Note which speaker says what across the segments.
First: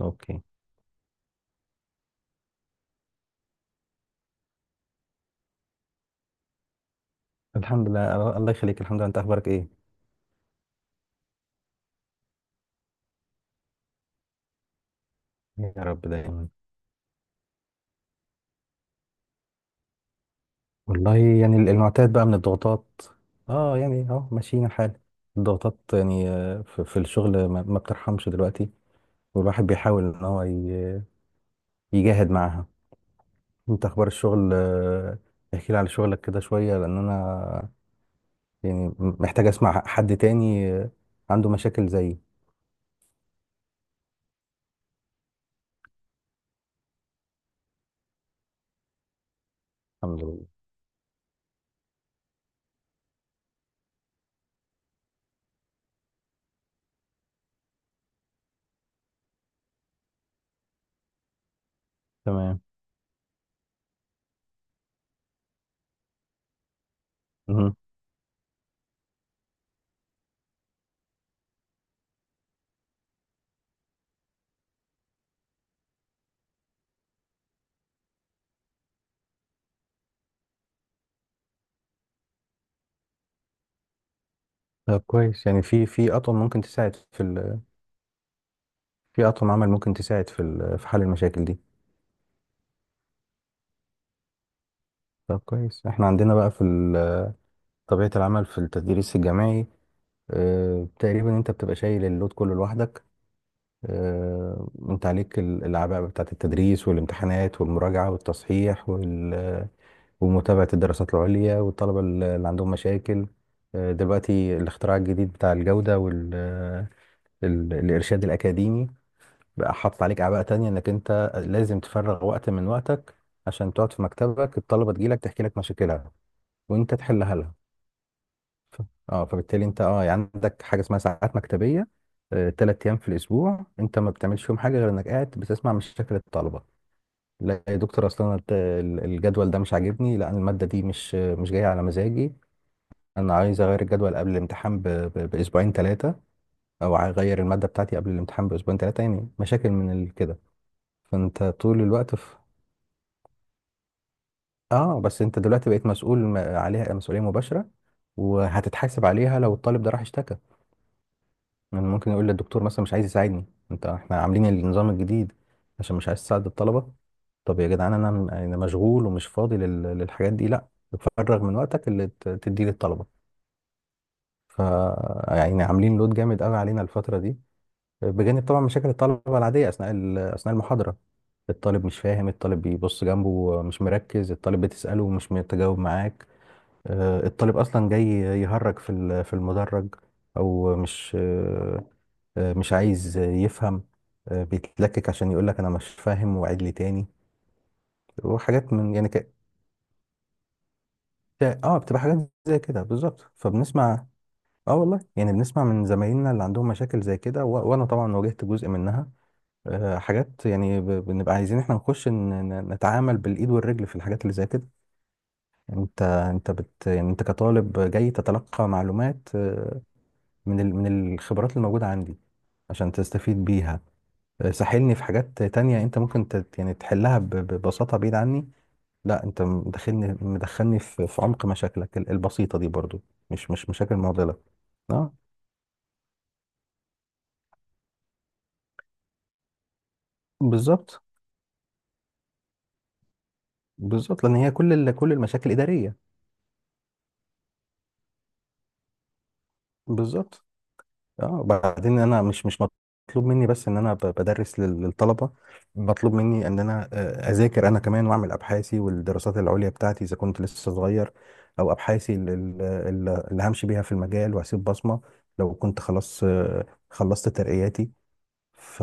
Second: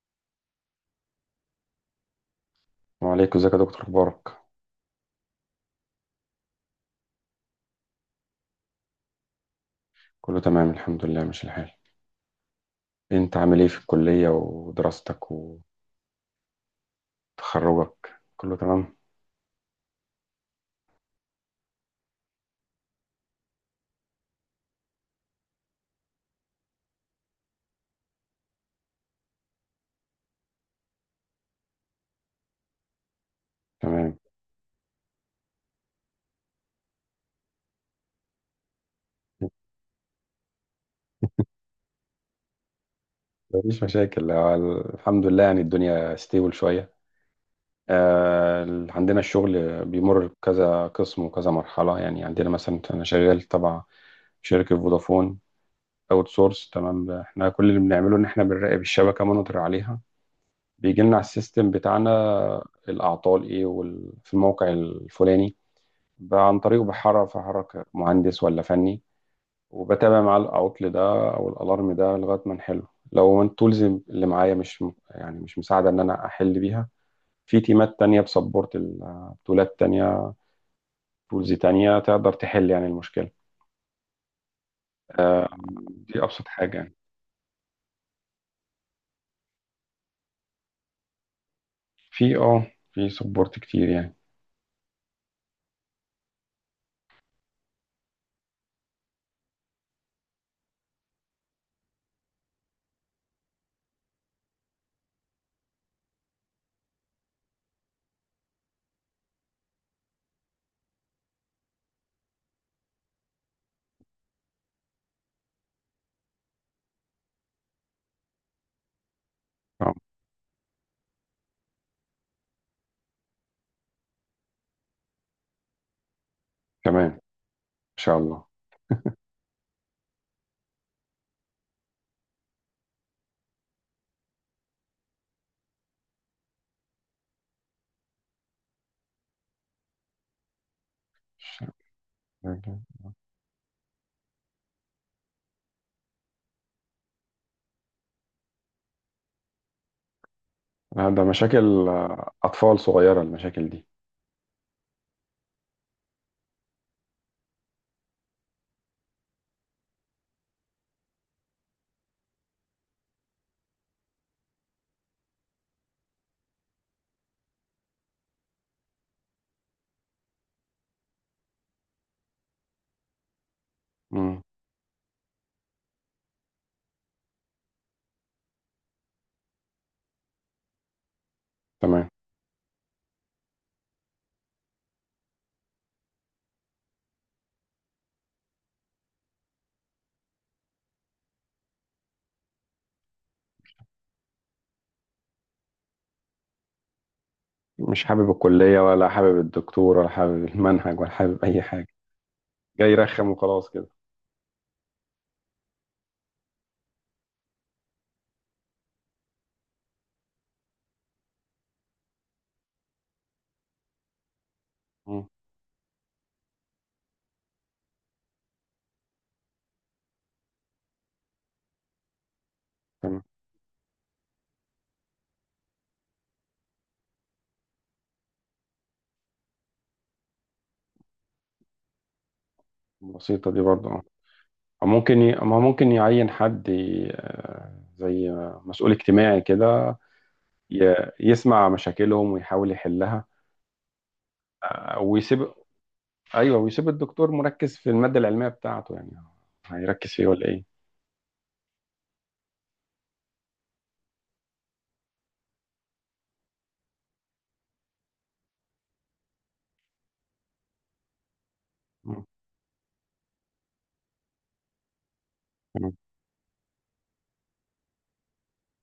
Speaker 1: اوكي.
Speaker 2: وعليكم، ازيك يا دكتور؟ اخبارك
Speaker 1: الحمد لله. الله يخليك. الحمد لله. انت اخبارك ايه؟
Speaker 2: كله تمام الحمد لله، ماشي الحال. انت عامل ايه في الكلية ودراستك
Speaker 1: يا رب دايما.
Speaker 2: وتخرجك؟ كله تمام.
Speaker 1: والله الحمد يعني لله المعتاد بقى من الضغوطات. اه يعني اهو ماشيين الحال. الضغوطات يعني، في الشغل ما بترحمش دلوقتي. والواحد بيحاول ان هو يجاهد معاها. انت اخبار
Speaker 2: تمام،
Speaker 1: الشغل؟ احكي لي على شغلك كده شوية، لان انا يعني محتاج اسمع حد تاني، عنده مشاكل زيي.
Speaker 2: مفيش مشاكل. اه، الحمد لله، يعني الدنيا ستيبل شوية. عندنا الشغل
Speaker 1: الحمد
Speaker 2: بيمر
Speaker 1: لله.
Speaker 2: بكذا قسم وكذا مرحلة، يعني عندنا مثلا أنا شغال تبع شركة فودافون اوت سورس. تمام، احنا كل اللي بنعمله إن احنا بنراقب الشبكة، مونيتور عليها. بيجي لنا على السيستم بتاعنا
Speaker 1: تمام.
Speaker 2: الأعطال إيه وال- في الموقع الفلاني، بقى عن طريقه بحرك في
Speaker 1: مهم.
Speaker 2: حركة مهندس ولا فني. وبتابع معاه العطل ده او الالارم ده لغايه ما نحله. لو التولز اللي معايا مش م- يعني مش مساعده ان انا احل بيها، في تيمات تانية بسبورت تولات تانية، تولز تانية تقدر تحل يعني المشكلة.
Speaker 1: طب كويس،
Speaker 2: آه،
Speaker 1: يعني في
Speaker 2: دي
Speaker 1: اطقم
Speaker 2: ابسط
Speaker 1: ممكن
Speaker 2: حاجه يعني.
Speaker 1: تساعد في. في أطقم عمل ممكن تساعد في في حل المشاكل دي.
Speaker 2: في في سبورت كتير يعني.
Speaker 1: طب كويس، احنا عندنا بقى في طبيعة العمل في التدريس الجامعي. اه تقريبا انت بتبقى شايل اللود كله لوحدك. اه انت عليك الأعباء بتاعة التدريس والامتحانات والمراجعة والتصحيح ومتابعة الدراسات العليا والطلبة اللي عندهم مشاكل. دلوقتي الاختراع الجديد بتاع الجودة والإرشاد الأكاديمي بقى
Speaker 2: اه
Speaker 1: حاطط عليك اعباء تانية، انك انت لازم تفرغ وقت من وقتك عشان تقعد في مكتبك، الطلبة تجيلك تحكي لك مشاكلها وانت
Speaker 2: كمان ان
Speaker 1: تحلها لها.
Speaker 2: شاء الله.
Speaker 1: ف- اه فبالتالي انت يعني عندك حاجة اسمها ساعات مكتبية. تلات ايام في الاسبوع انت ما بتعملش فيهم حاجة غير انك قاعد بتسمع مشاكل الطلبة. لا يا دكتور، اصلا أنا الجدول ده مش عاجبني، لا أنا المادة دي مش جاية على مزاجي.
Speaker 2: أوكي.
Speaker 1: انا عايز اغير الجدول قبل الامتحان باسبوعين ثلاثة، او اغير المادة بتاعتي قبل الامتحان باسبوعين ثلاثة، يعني مشاكل من كده.
Speaker 2: ده
Speaker 1: فانت طول
Speaker 2: مشاكل،
Speaker 1: الوقت في.
Speaker 2: اطفال صغيره المشاكل دي.
Speaker 1: اه بس انت دلوقتي بقيت مسؤول عليها مسؤولية مباشرة، وهتتحاسب عليها لو الطالب ده راح اشتكى. يعني ممكن يقول للدكتور مثلا مش عايز يساعدني، انت احنا عاملين النظام الجديد عشان مش عايز تساعد الطلبة. طب يا جدعان، انا انا مشغول ومش فاضي للحاجات دي. لا، تفرغ من وقتك اللي تديه للطلبة.
Speaker 2: مم.
Speaker 1: ف يعني عاملين لود جامد قوي علينا الفترة دي، بجانب طبعا مشاكل الطلبة العادية اثناء اثناء المحاضرة. الطالب مش
Speaker 2: تمام.
Speaker 1: فاهم، الطالب بيبص جنبه مش مركز، الطالب بتسأله ومش متجاوب معاك. الطالب اصلا جاي يهرج في في المدرج، او مش، مش عايز يفهم. بيتلكك عشان يقول لك انا مش فاهم وعيد لي تاني.
Speaker 2: مش حابب
Speaker 1: وحاجات
Speaker 2: الكلية
Speaker 1: من
Speaker 2: ولا
Speaker 1: يعني
Speaker 2: حابب الدكتور ولا حابب المنهج ولا حابب أي
Speaker 1: اه
Speaker 2: حاجة،
Speaker 1: بتبقى حاجات زي كده
Speaker 2: جاي يرخم
Speaker 1: بالظبط،
Speaker 2: وخلاص كده.
Speaker 1: فبنسمع. اه والله يعني بنسمع من زمايلنا اللي عندهم مشاكل زي كده وانا طبعا واجهت جزء منها. حاجات يعني بنبقى عايزين احنا نخش نتعامل بالايد والرجل في الحاجات اللي زي كده.
Speaker 2: مم.
Speaker 1: انت يعني انت كطالب جاي تتلقى معلومات من من الخبرات الموجودة عندي عشان
Speaker 2: تمام.
Speaker 1: تستفيد بيها. ساحلني في حاجات تانية انت ممكن يعني تحلها ببساطة بعيد عني. لا، انت مدخلني في عمق مشاكلك البسيطة دي برضو.
Speaker 2: بسيطة
Speaker 1: مش
Speaker 2: دي
Speaker 1: مش
Speaker 2: برضه
Speaker 1: مشاكل
Speaker 2: اه
Speaker 1: معضلة.
Speaker 2: أو
Speaker 1: اه
Speaker 2: ما ممكن يعين حد ي... آه، زي مسؤول اجتماعي كده،
Speaker 1: بالظبط.
Speaker 2: يسمع مشاكلهم ويحاول يحلها.
Speaker 1: بالظبط لان هي كل
Speaker 2: آه،
Speaker 1: كل المشاكل
Speaker 2: ويسيب
Speaker 1: إدارية.
Speaker 2: أيوه، ويسيب الدكتور مركز في المادة العلمية بتاعته، يعني هيركز فيه
Speaker 1: بالظبط.
Speaker 2: ولا إيه؟
Speaker 1: اه بعدين انا مش مطلوب مني بس ان انا بدرس للطلبه. مطلوب مني ان انا اذاكر انا كمان، واعمل ابحاثي والدراسات العليا بتاعتي اذا كنت لسه صغير، او ابحاثي
Speaker 2: مم.
Speaker 1: اللي همشي بيها في المجال وهسيب بصمه لو كنت
Speaker 2: تمام.
Speaker 1: خلاص خلصت ترقياتي. ف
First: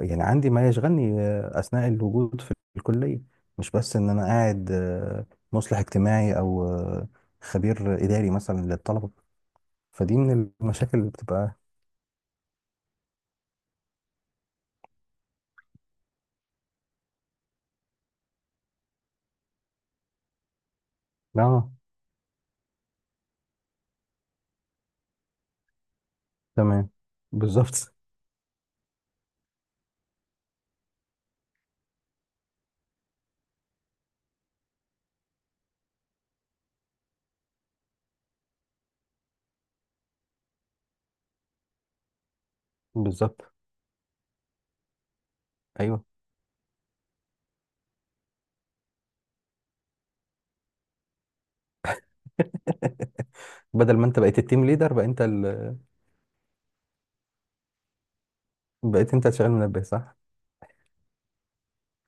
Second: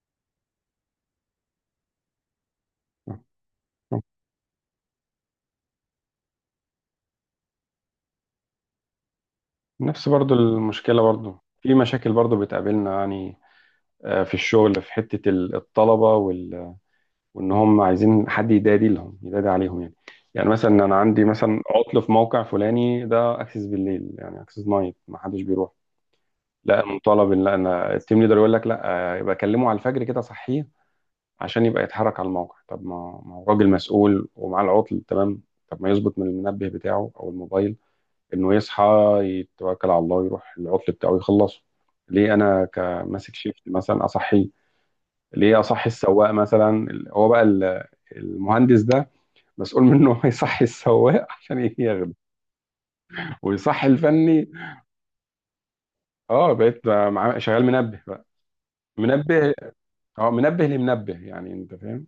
Speaker 1: يعني عندي ما يشغلني اثناء الوجود في الكليه، مش بس
Speaker 2: مم.
Speaker 1: ان انا قاعد مصلح اجتماعي او خبير اداري مثلا للطلبه.
Speaker 2: نفس
Speaker 1: فدي
Speaker 2: برضو
Speaker 1: من المشاكل
Speaker 2: المشكلة،
Speaker 1: اللي
Speaker 2: برضو
Speaker 1: بتبقى.
Speaker 2: في مشاكل برضو بتقابلنا يعني. في الشغل في حتة الطلبة، وان هم عايزين حد يدادي لهم يدادي عليهم يعني. يعني مثلا انا عندي مثلا
Speaker 1: اه،
Speaker 2: عطل في موقع فلاني ده، اكسس بالليل يعني اكسس نايت، ما حدش بيروح. لا،
Speaker 1: تمام،
Speaker 2: مطالب ان انا
Speaker 1: بالظبط،
Speaker 2: التيم ليدر يقول لك لا، يبقى كلمه على الفجر كده صحيه عشان يبقى يتحرك على الموقع. طب ما هو راجل مسؤول ومعاه العطل، تمام. طب ما يظبط من المنبه بتاعه او الموبايل انه يصحى، يتوكل على الله ويروح العطل بتاعه يخلصه. ليه انا كماسك
Speaker 1: بالظبط،
Speaker 2: شيفت مثلا اصحيه؟ ليه اصحي
Speaker 1: ايوه.
Speaker 2: السواق مثلا؟ هو بقى المهندس ده مسؤول منه. هو يصحي السواق عشان ياخده ويصحي
Speaker 1: بدل ما انت بقيت
Speaker 2: الفني.
Speaker 1: التيم ليدر بقى انت
Speaker 2: اه بقيت شغال منبه بقى،
Speaker 1: بقيت انت شغال
Speaker 2: منبه.
Speaker 1: منبه، صح.
Speaker 2: اه منبه لمنبه يعني، انت فاهم،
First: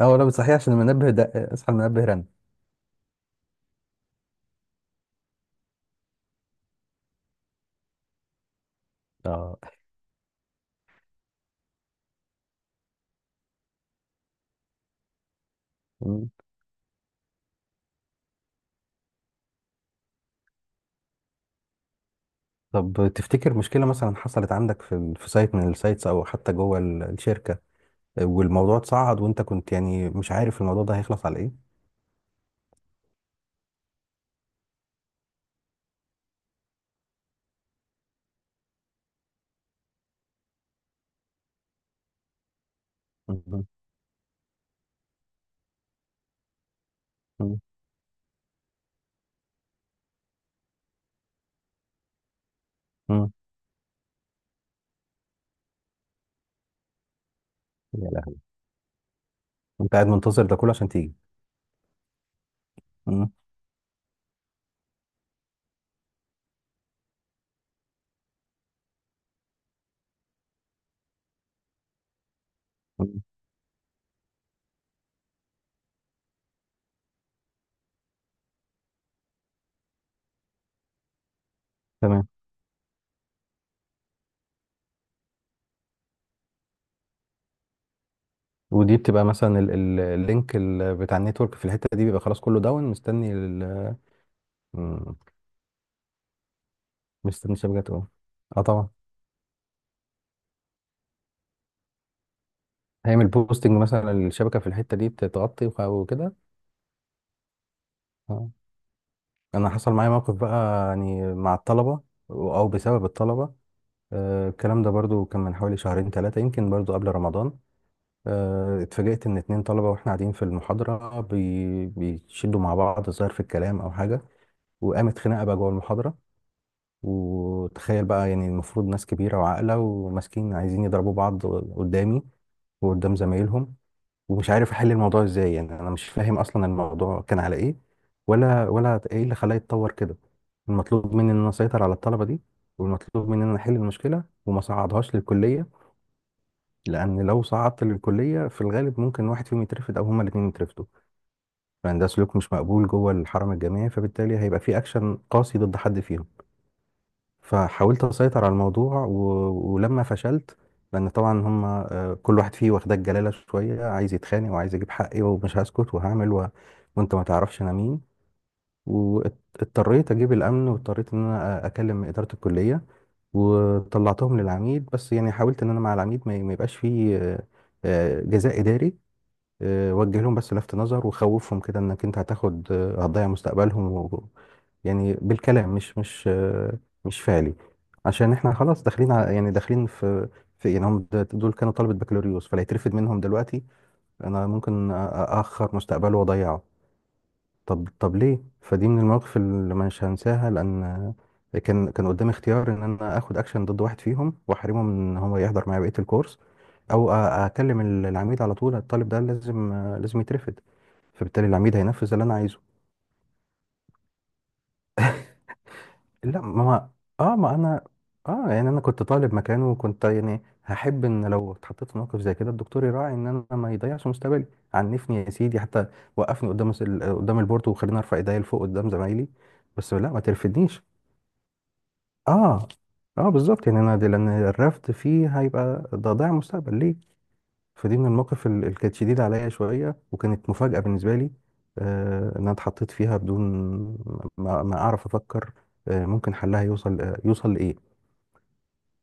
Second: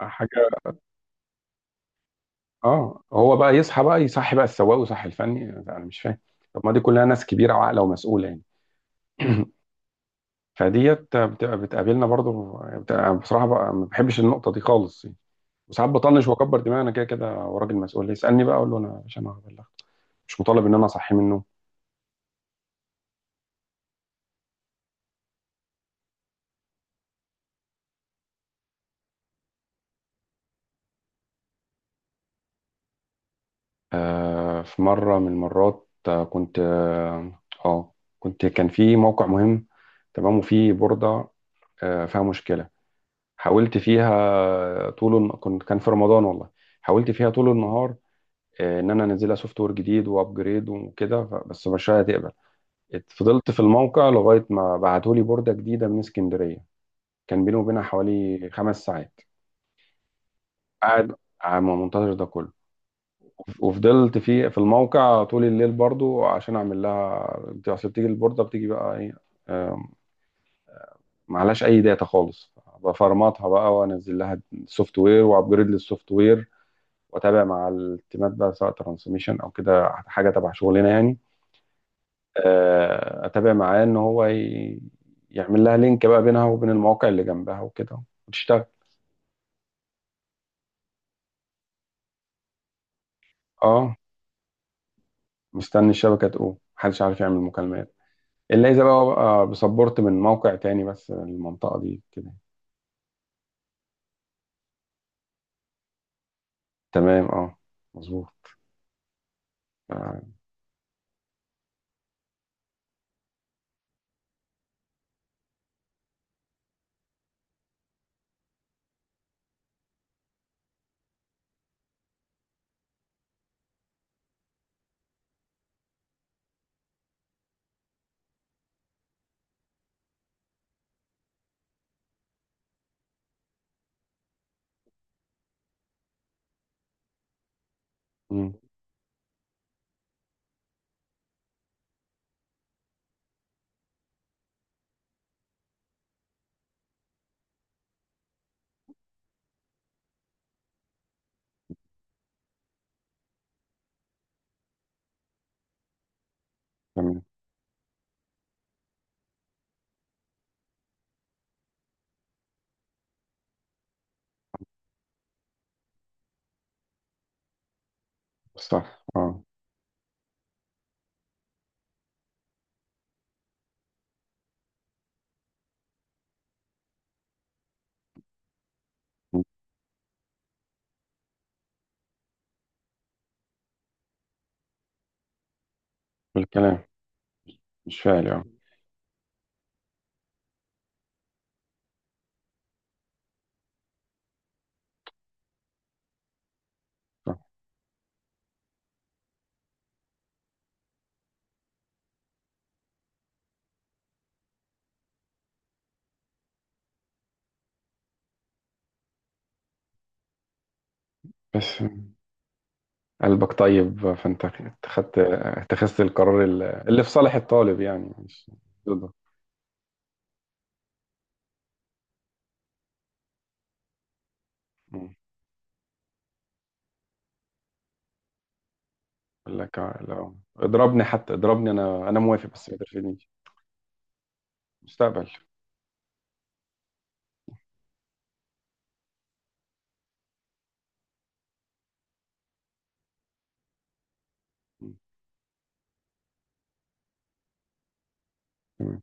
Speaker 1: اه
Speaker 2: حاجه.
Speaker 1: لا صحيح، عشان المنبه ده اصحى المنبه رن.
Speaker 2: اه هو بقى يصحي بقى السواق ويصحي الفني، انا مش فاهم. طب ما دي كلها ناس كبيره وعاقله ومسؤوله يعني.
Speaker 1: اه.
Speaker 2: فديت بتبقى بتقابلنا برضو، بتبقى بصراحه بقى ما بحبش النقطه دي خالص يعني. وساعات بطنش
Speaker 1: مم.
Speaker 2: واكبر دماغي، انا كده كده. وراجل مسؤول يسالني بقى اقول له انا مش، انا هبلغ، مش مطالب ان انا اصحي منه.
Speaker 1: طب تفتكر مشكله مثلا حصلت عندك في في سايت من السايتس، او حتى جوه الشركه، والموضوع اتصعد وانت كنت يعني مش عارف الموضوع ده هيخلص على ايه؟
Speaker 2: في مرة من المرات، آه، كنت اه آه، كنت كان في موقع مهم، تمام، وفي بوردة فيها مشكلة.
Speaker 1: مم.
Speaker 2: حاولت فيها طول الن- كنت كان في رمضان والله، حاولت فيها طول
Speaker 1: مم.
Speaker 2: النهار. ان انا انزلها سوفت وير جديد وابجريد وكده، بس مش هتقبل.
Speaker 1: مم.
Speaker 2: فضلت في الموقع لغاية ما بعتولي بوردة جديدة من اسكندرية. كان بيني وبينها
Speaker 1: يا لهوي،
Speaker 2: حوالي 5 ساعات.
Speaker 1: انت قاعد منتظر ده كله عشان
Speaker 2: قاعد
Speaker 1: تيجي.
Speaker 2: عم منتظر ده كله.
Speaker 1: مم.
Speaker 2: وفضلت في الموقع طول الليل برضو عشان اعمل لها اصل بتيجي البورده بتيجي بقى ايه. آم، معلهاش اي داتا خالص،
Speaker 1: مم.
Speaker 2: بفرمطها بقى وانزل لها سوفت وير وابجريد للسوفت وير. واتابع مع التيمات بقى سواء ترانسميشن او كده، حاجه تبع شغلنا يعني.
Speaker 1: تمام.
Speaker 2: اتابع معاه ان هو يعمل لها لينك بقى بينها وبين المواقع اللي جنبها وكده، وتشتغل.
Speaker 1: ودي بتبقى مثلا اللينك بتاع النتورك في الحته دي، بيبقى خلاص كله داون، مستني
Speaker 2: اه
Speaker 1: مم،
Speaker 2: مستني الشبكه تقوم، محدش عارف يعمل
Speaker 1: مستني الشبكه
Speaker 2: مكالمات
Speaker 1: تقوم. اه
Speaker 2: الا اذا
Speaker 1: طبعا،
Speaker 2: بقى بسبورت من موقع تاني، بس المنطقه دي كده.
Speaker 1: هيعمل بوستنج مثلا، الشبكه في الحته دي بتتغطي وكده.
Speaker 2: تمام. اه مظبوط.
Speaker 1: آه. انا حصل معايا
Speaker 2: آه.
Speaker 1: موقف بقى يعني مع الطلبه، او بسبب الطلبه. الكلام ده برضو كان من حوالي شهرين ثلاثه يمكن، برضو قبل رمضان. اتفاجئت ان اتنين طلبه واحنا قاعدين في المحاضره بيشدوا مع بعض، ظاهر في الكلام او حاجه، وقامت خناقه بقى جوه المحاضره. وتخيل بقى يعني المفروض ناس كبيرة وعاقلة، وماسكين عايزين يضربوا بعض قدامي وقدام زمايلهم، ومش عارف احل الموضوع ازاي، يعني انا مش فاهم اصلا الموضوع كان على ايه،
Speaker 2: مم.
Speaker 1: ولا ايه اللي خلاه يتطور كده. المطلوب مني ان انا اسيطر على الطلبة دي، والمطلوب مني ان انا احل المشكلة وما صعدهاش للكلية، لان لو صعدت للكلية في الغالب ممكن واحد فيهم يترفد او هما الاتنين يترفدوا، لان ده سلوك مش مقبول جوه الحرم الجامعي، فبالتالي هيبقى في اكشن قاسي ضد حد فيهم.
Speaker 2: تمام.
Speaker 1: فحاولت اسيطر على الموضوع ولما فشلت، لان طبعا هم كل واحد فيه واخدك جلاله شويه، عايز يتخانق، وعايز اجيب حقي ومش هسكت وهعمل، وانت ما تعرفش انا مين.
Speaker 2: صح. اه
Speaker 1: واضطريت اجيب الامن، واضطريت ان انا اكلم اداره الكليه، وطلعتهم للعميد، بس يعني حاولت ان انا مع العميد ما يبقاش فيه جزاء اداري. وجه لهم بس لفت نظر، وخوفهم كده انك انت هتاخد هتضيع مستقبلهم يعني بالكلام، مش
Speaker 2: بالكلام
Speaker 1: مش فعلي.
Speaker 2: مش فعلي.
Speaker 1: عشان
Speaker 2: اه
Speaker 1: احنا خلاص داخلين على يعني داخلين في، في إيه، يعني هم دول كانوا طلبة بكالوريوس، فلا يترفد منهم دلوقتي، انا ممكن اخر مستقبله واضيعه.
Speaker 2: صح.
Speaker 1: طب ليه، فدي من المواقف اللي مش هنساها، لان كان قدامي اختيار ان انا اخد اكشن ضد واحد فيهم واحرمه من ان هو يحضر معايا بقيه الكورس، او اكلم العميد على طول الطالب ده لازم يترفد، فبالتالي العميد
Speaker 2: بس
Speaker 1: هينفذ اللي انا عايزه.
Speaker 2: قلبك طيب، فانت اتخذت
Speaker 1: لا
Speaker 2: القرار اللي في صالح
Speaker 1: اه ما
Speaker 2: الطالب
Speaker 1: انا،
Speaker 2: يعني،
Speaker 1: اه
Speaker 2: مش
Speaker 1: يعني انا كنت
Speaker 2: ضده.
Speaker 1: طالب مكانه، وكنت يعني هحب ان لو اتحطيت في موقف زي كده الدكتور يراعي ان انا ما يضيعش مستقبلي.
Speaker 2: مم.
Speaker 1: عنفني يا سيدي حتى، وقفني قدام قدام البورتو، وخليني ارفع ايديا لفوق قدام زمايلي،
Speaker 2: يقول لك
Speaker 1: بس لا ما
Speaker 2: لو
Speaker 1: ترفدنيش.
Speaker 2: اضربني حتى اضربني انا موافق
Speaker 1: اه،
Speaker 2: بس ما ترفدنيش.
Speaker 1: اه بالظبط، يعني انا دي لان الرفض
Speaker 2: مستقبل.
Speaker 1: فيه هيبقى ده ضياع مستقبل ليه. فدي من المواقف اللي كانت شديده عليا شويه، وكانت مفاجاه بالنسبه لي، آه ان انا اتحطيت فيها بدون ما
Speaker 2: مم.
Speaker 1: اعرف افكر آه ممكن حلها يوصل آه يوصل لايه.
Speaker 2: تمام.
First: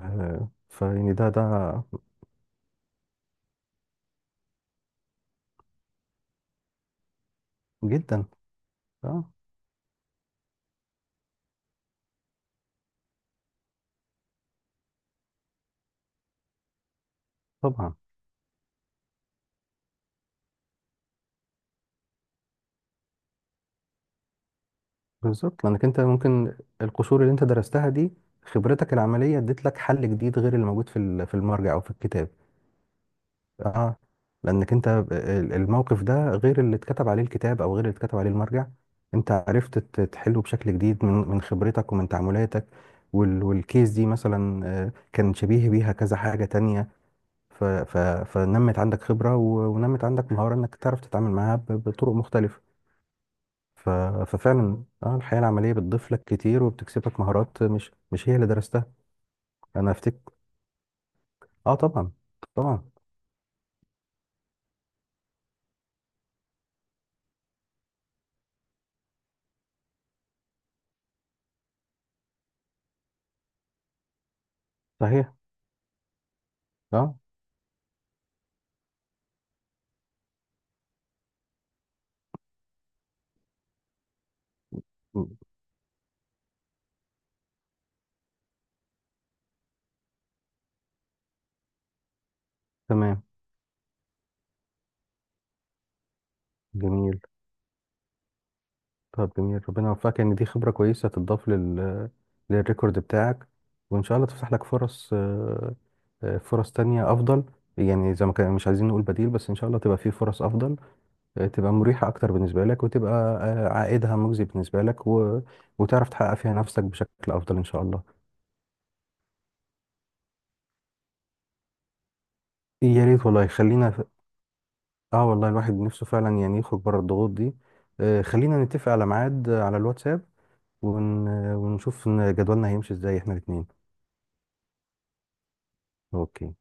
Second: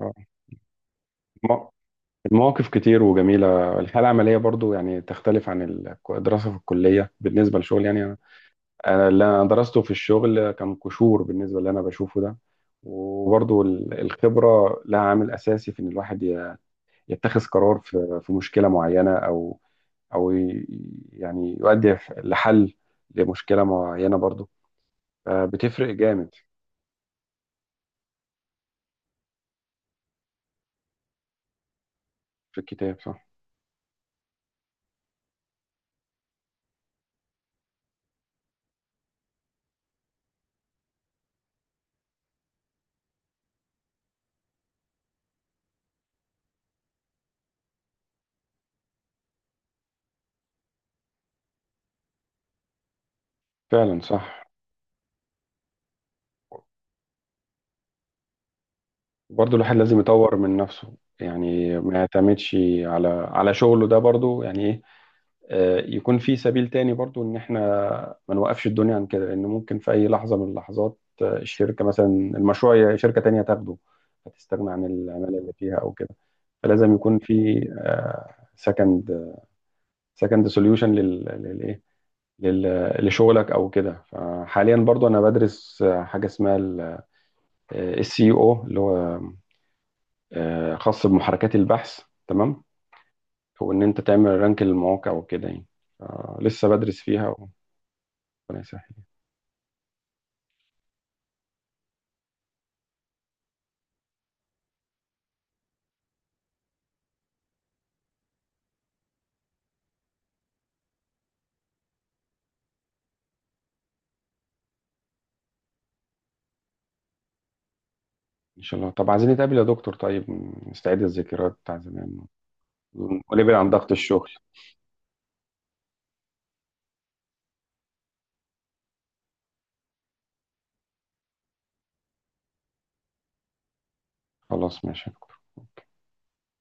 Speaker 2: آه.
Speaker 1: فيعني ده.
Speaker 2: الم- المواقف كتير وجميلة. الحالة العملية برضو يعني تختلف عن الدراسة في الكلية بالنسبة للشغل يعني.
Speaker 1: جدا.
Speaker 2: انا اللي
Speaker 1: اه
Speaker 2: انا درسته في الشغل كان قشور بالنسبه اللي انا بشوفه ده. وبرضو الخبره لها عامل اساسي في ان الواحد يتخذ قرار
Speaker 1: طبعا.
Speaker 2: في مشكله معينه، او ي- يعني يؤدي لحل لمشكله معينه برضو،
Speaker 1: بالظبط، لانك
Speaker 2: فبتفرق
Speaker 1: انت
Speaker 2: جامد.
Speaker 1: ممكن، القشور اللي انت درستها دي، خبرتك العمليه اديت لك حل جديد غير اللي موجود في في المرجع او في الكتاب.
Speaker 2: في الكتاب صح.
Speaker 1: اه لانك انت الموقف ده غير اللي اتكتب عليه الكتاب او غير اللي اتكتب عليه المرجع، انت عرفت تحله بشكل جديد من من خبرتك ومن تعاملاتك. والكيس دي مثلا كان شبيه بيها كذا حاجة تانية. ف- ف- فنمت عندك خبرة ونمت عندك مهارة انك تعرف تتعامل معاها بطرق مختلفة. ف-
Speaker 2: فعلا صح.
Speaker 1: ففعلا اه الحياة العملية بتضيف لك كتير، وبتكسبك مهارات مش هي اللي درستها.
Speaker 2: برضو الواحد
Speaker 1: انا
Speaker 2: لازم
Speaker 1: افتكر،
Speaker 2: يطور من نفسه
Speaker 1: اه
Speaker 2: يعني، ما
Speaker 1: طبعا،
Speaker 2: يعتمدش
Speaker 1: طبعا،
Speaker 2: على شغله ده برضو يعني ايه. يكون في سبيل تاني برضو ان احنا ما نوقفش الدنيا عن كده، لان ممكن في اي لحظه من اللحظات الشركه مثلا المشروع شركه تانية تاخده، هتستغنى عن
Speaker 1: صحيح،
Speaker 2: العماله اللي فيها او كده. فلازم
Speaker 1: اه
Speaker 2: يكون في سكند سكند سوليوشن للايه لشغلك او كده. فحاليا برضو انا
Speaker 1: م-
Speaker 2: بدرس حاجه اسمها السي او، اللي هو خاص بمحركات البحث. تمام.
Speaker 1: تمام،
Speaker 2: وان انت تعمل رانك للمواقع وكده يعني. لسه بدرس
Speaker 1: جميل.
Speaker 2: فيها وربنا يسهل،
Speaker 1: طب جميل، ربنا يوفقك، ان دي خبرة كويسة تضاف للريكورد بتاعك. وان شاء الله تفتح لك فرص، فرص تانية افضل. يعني زي ما كان مش عايزين نقول بديل، بس ان شاء الله تبقى في فرص افضل، تبقى مريحة اكتر بالنسبة لك، وتبقى عائدها مجزي بالنسبة لك، وتعرف تحقق فيها نفسك بشكل افضل ان شاء الله.
Speaker 2: ان شاء الله. طب عايزين نتقابل يا دكتور، طيب نستعيد الذكريات بتاع زمان
Speaker 1: يا ريت والله،
Speaker 2: ونبعد عن
Speaker 1: خلينا
Speaker 2: ضغط الشغل.
Speaker 1: اه والله الواحد نفسه فعلا يعني يخرج بره الضغوط دي. خلينا نتفق على ميعاد على الواتساب ون... ونشوف إن جدولنا هيمشي ازاي احنا الاتنين.
Speaker 2: خلاص، ماشي.
Speaker 1: اوكي.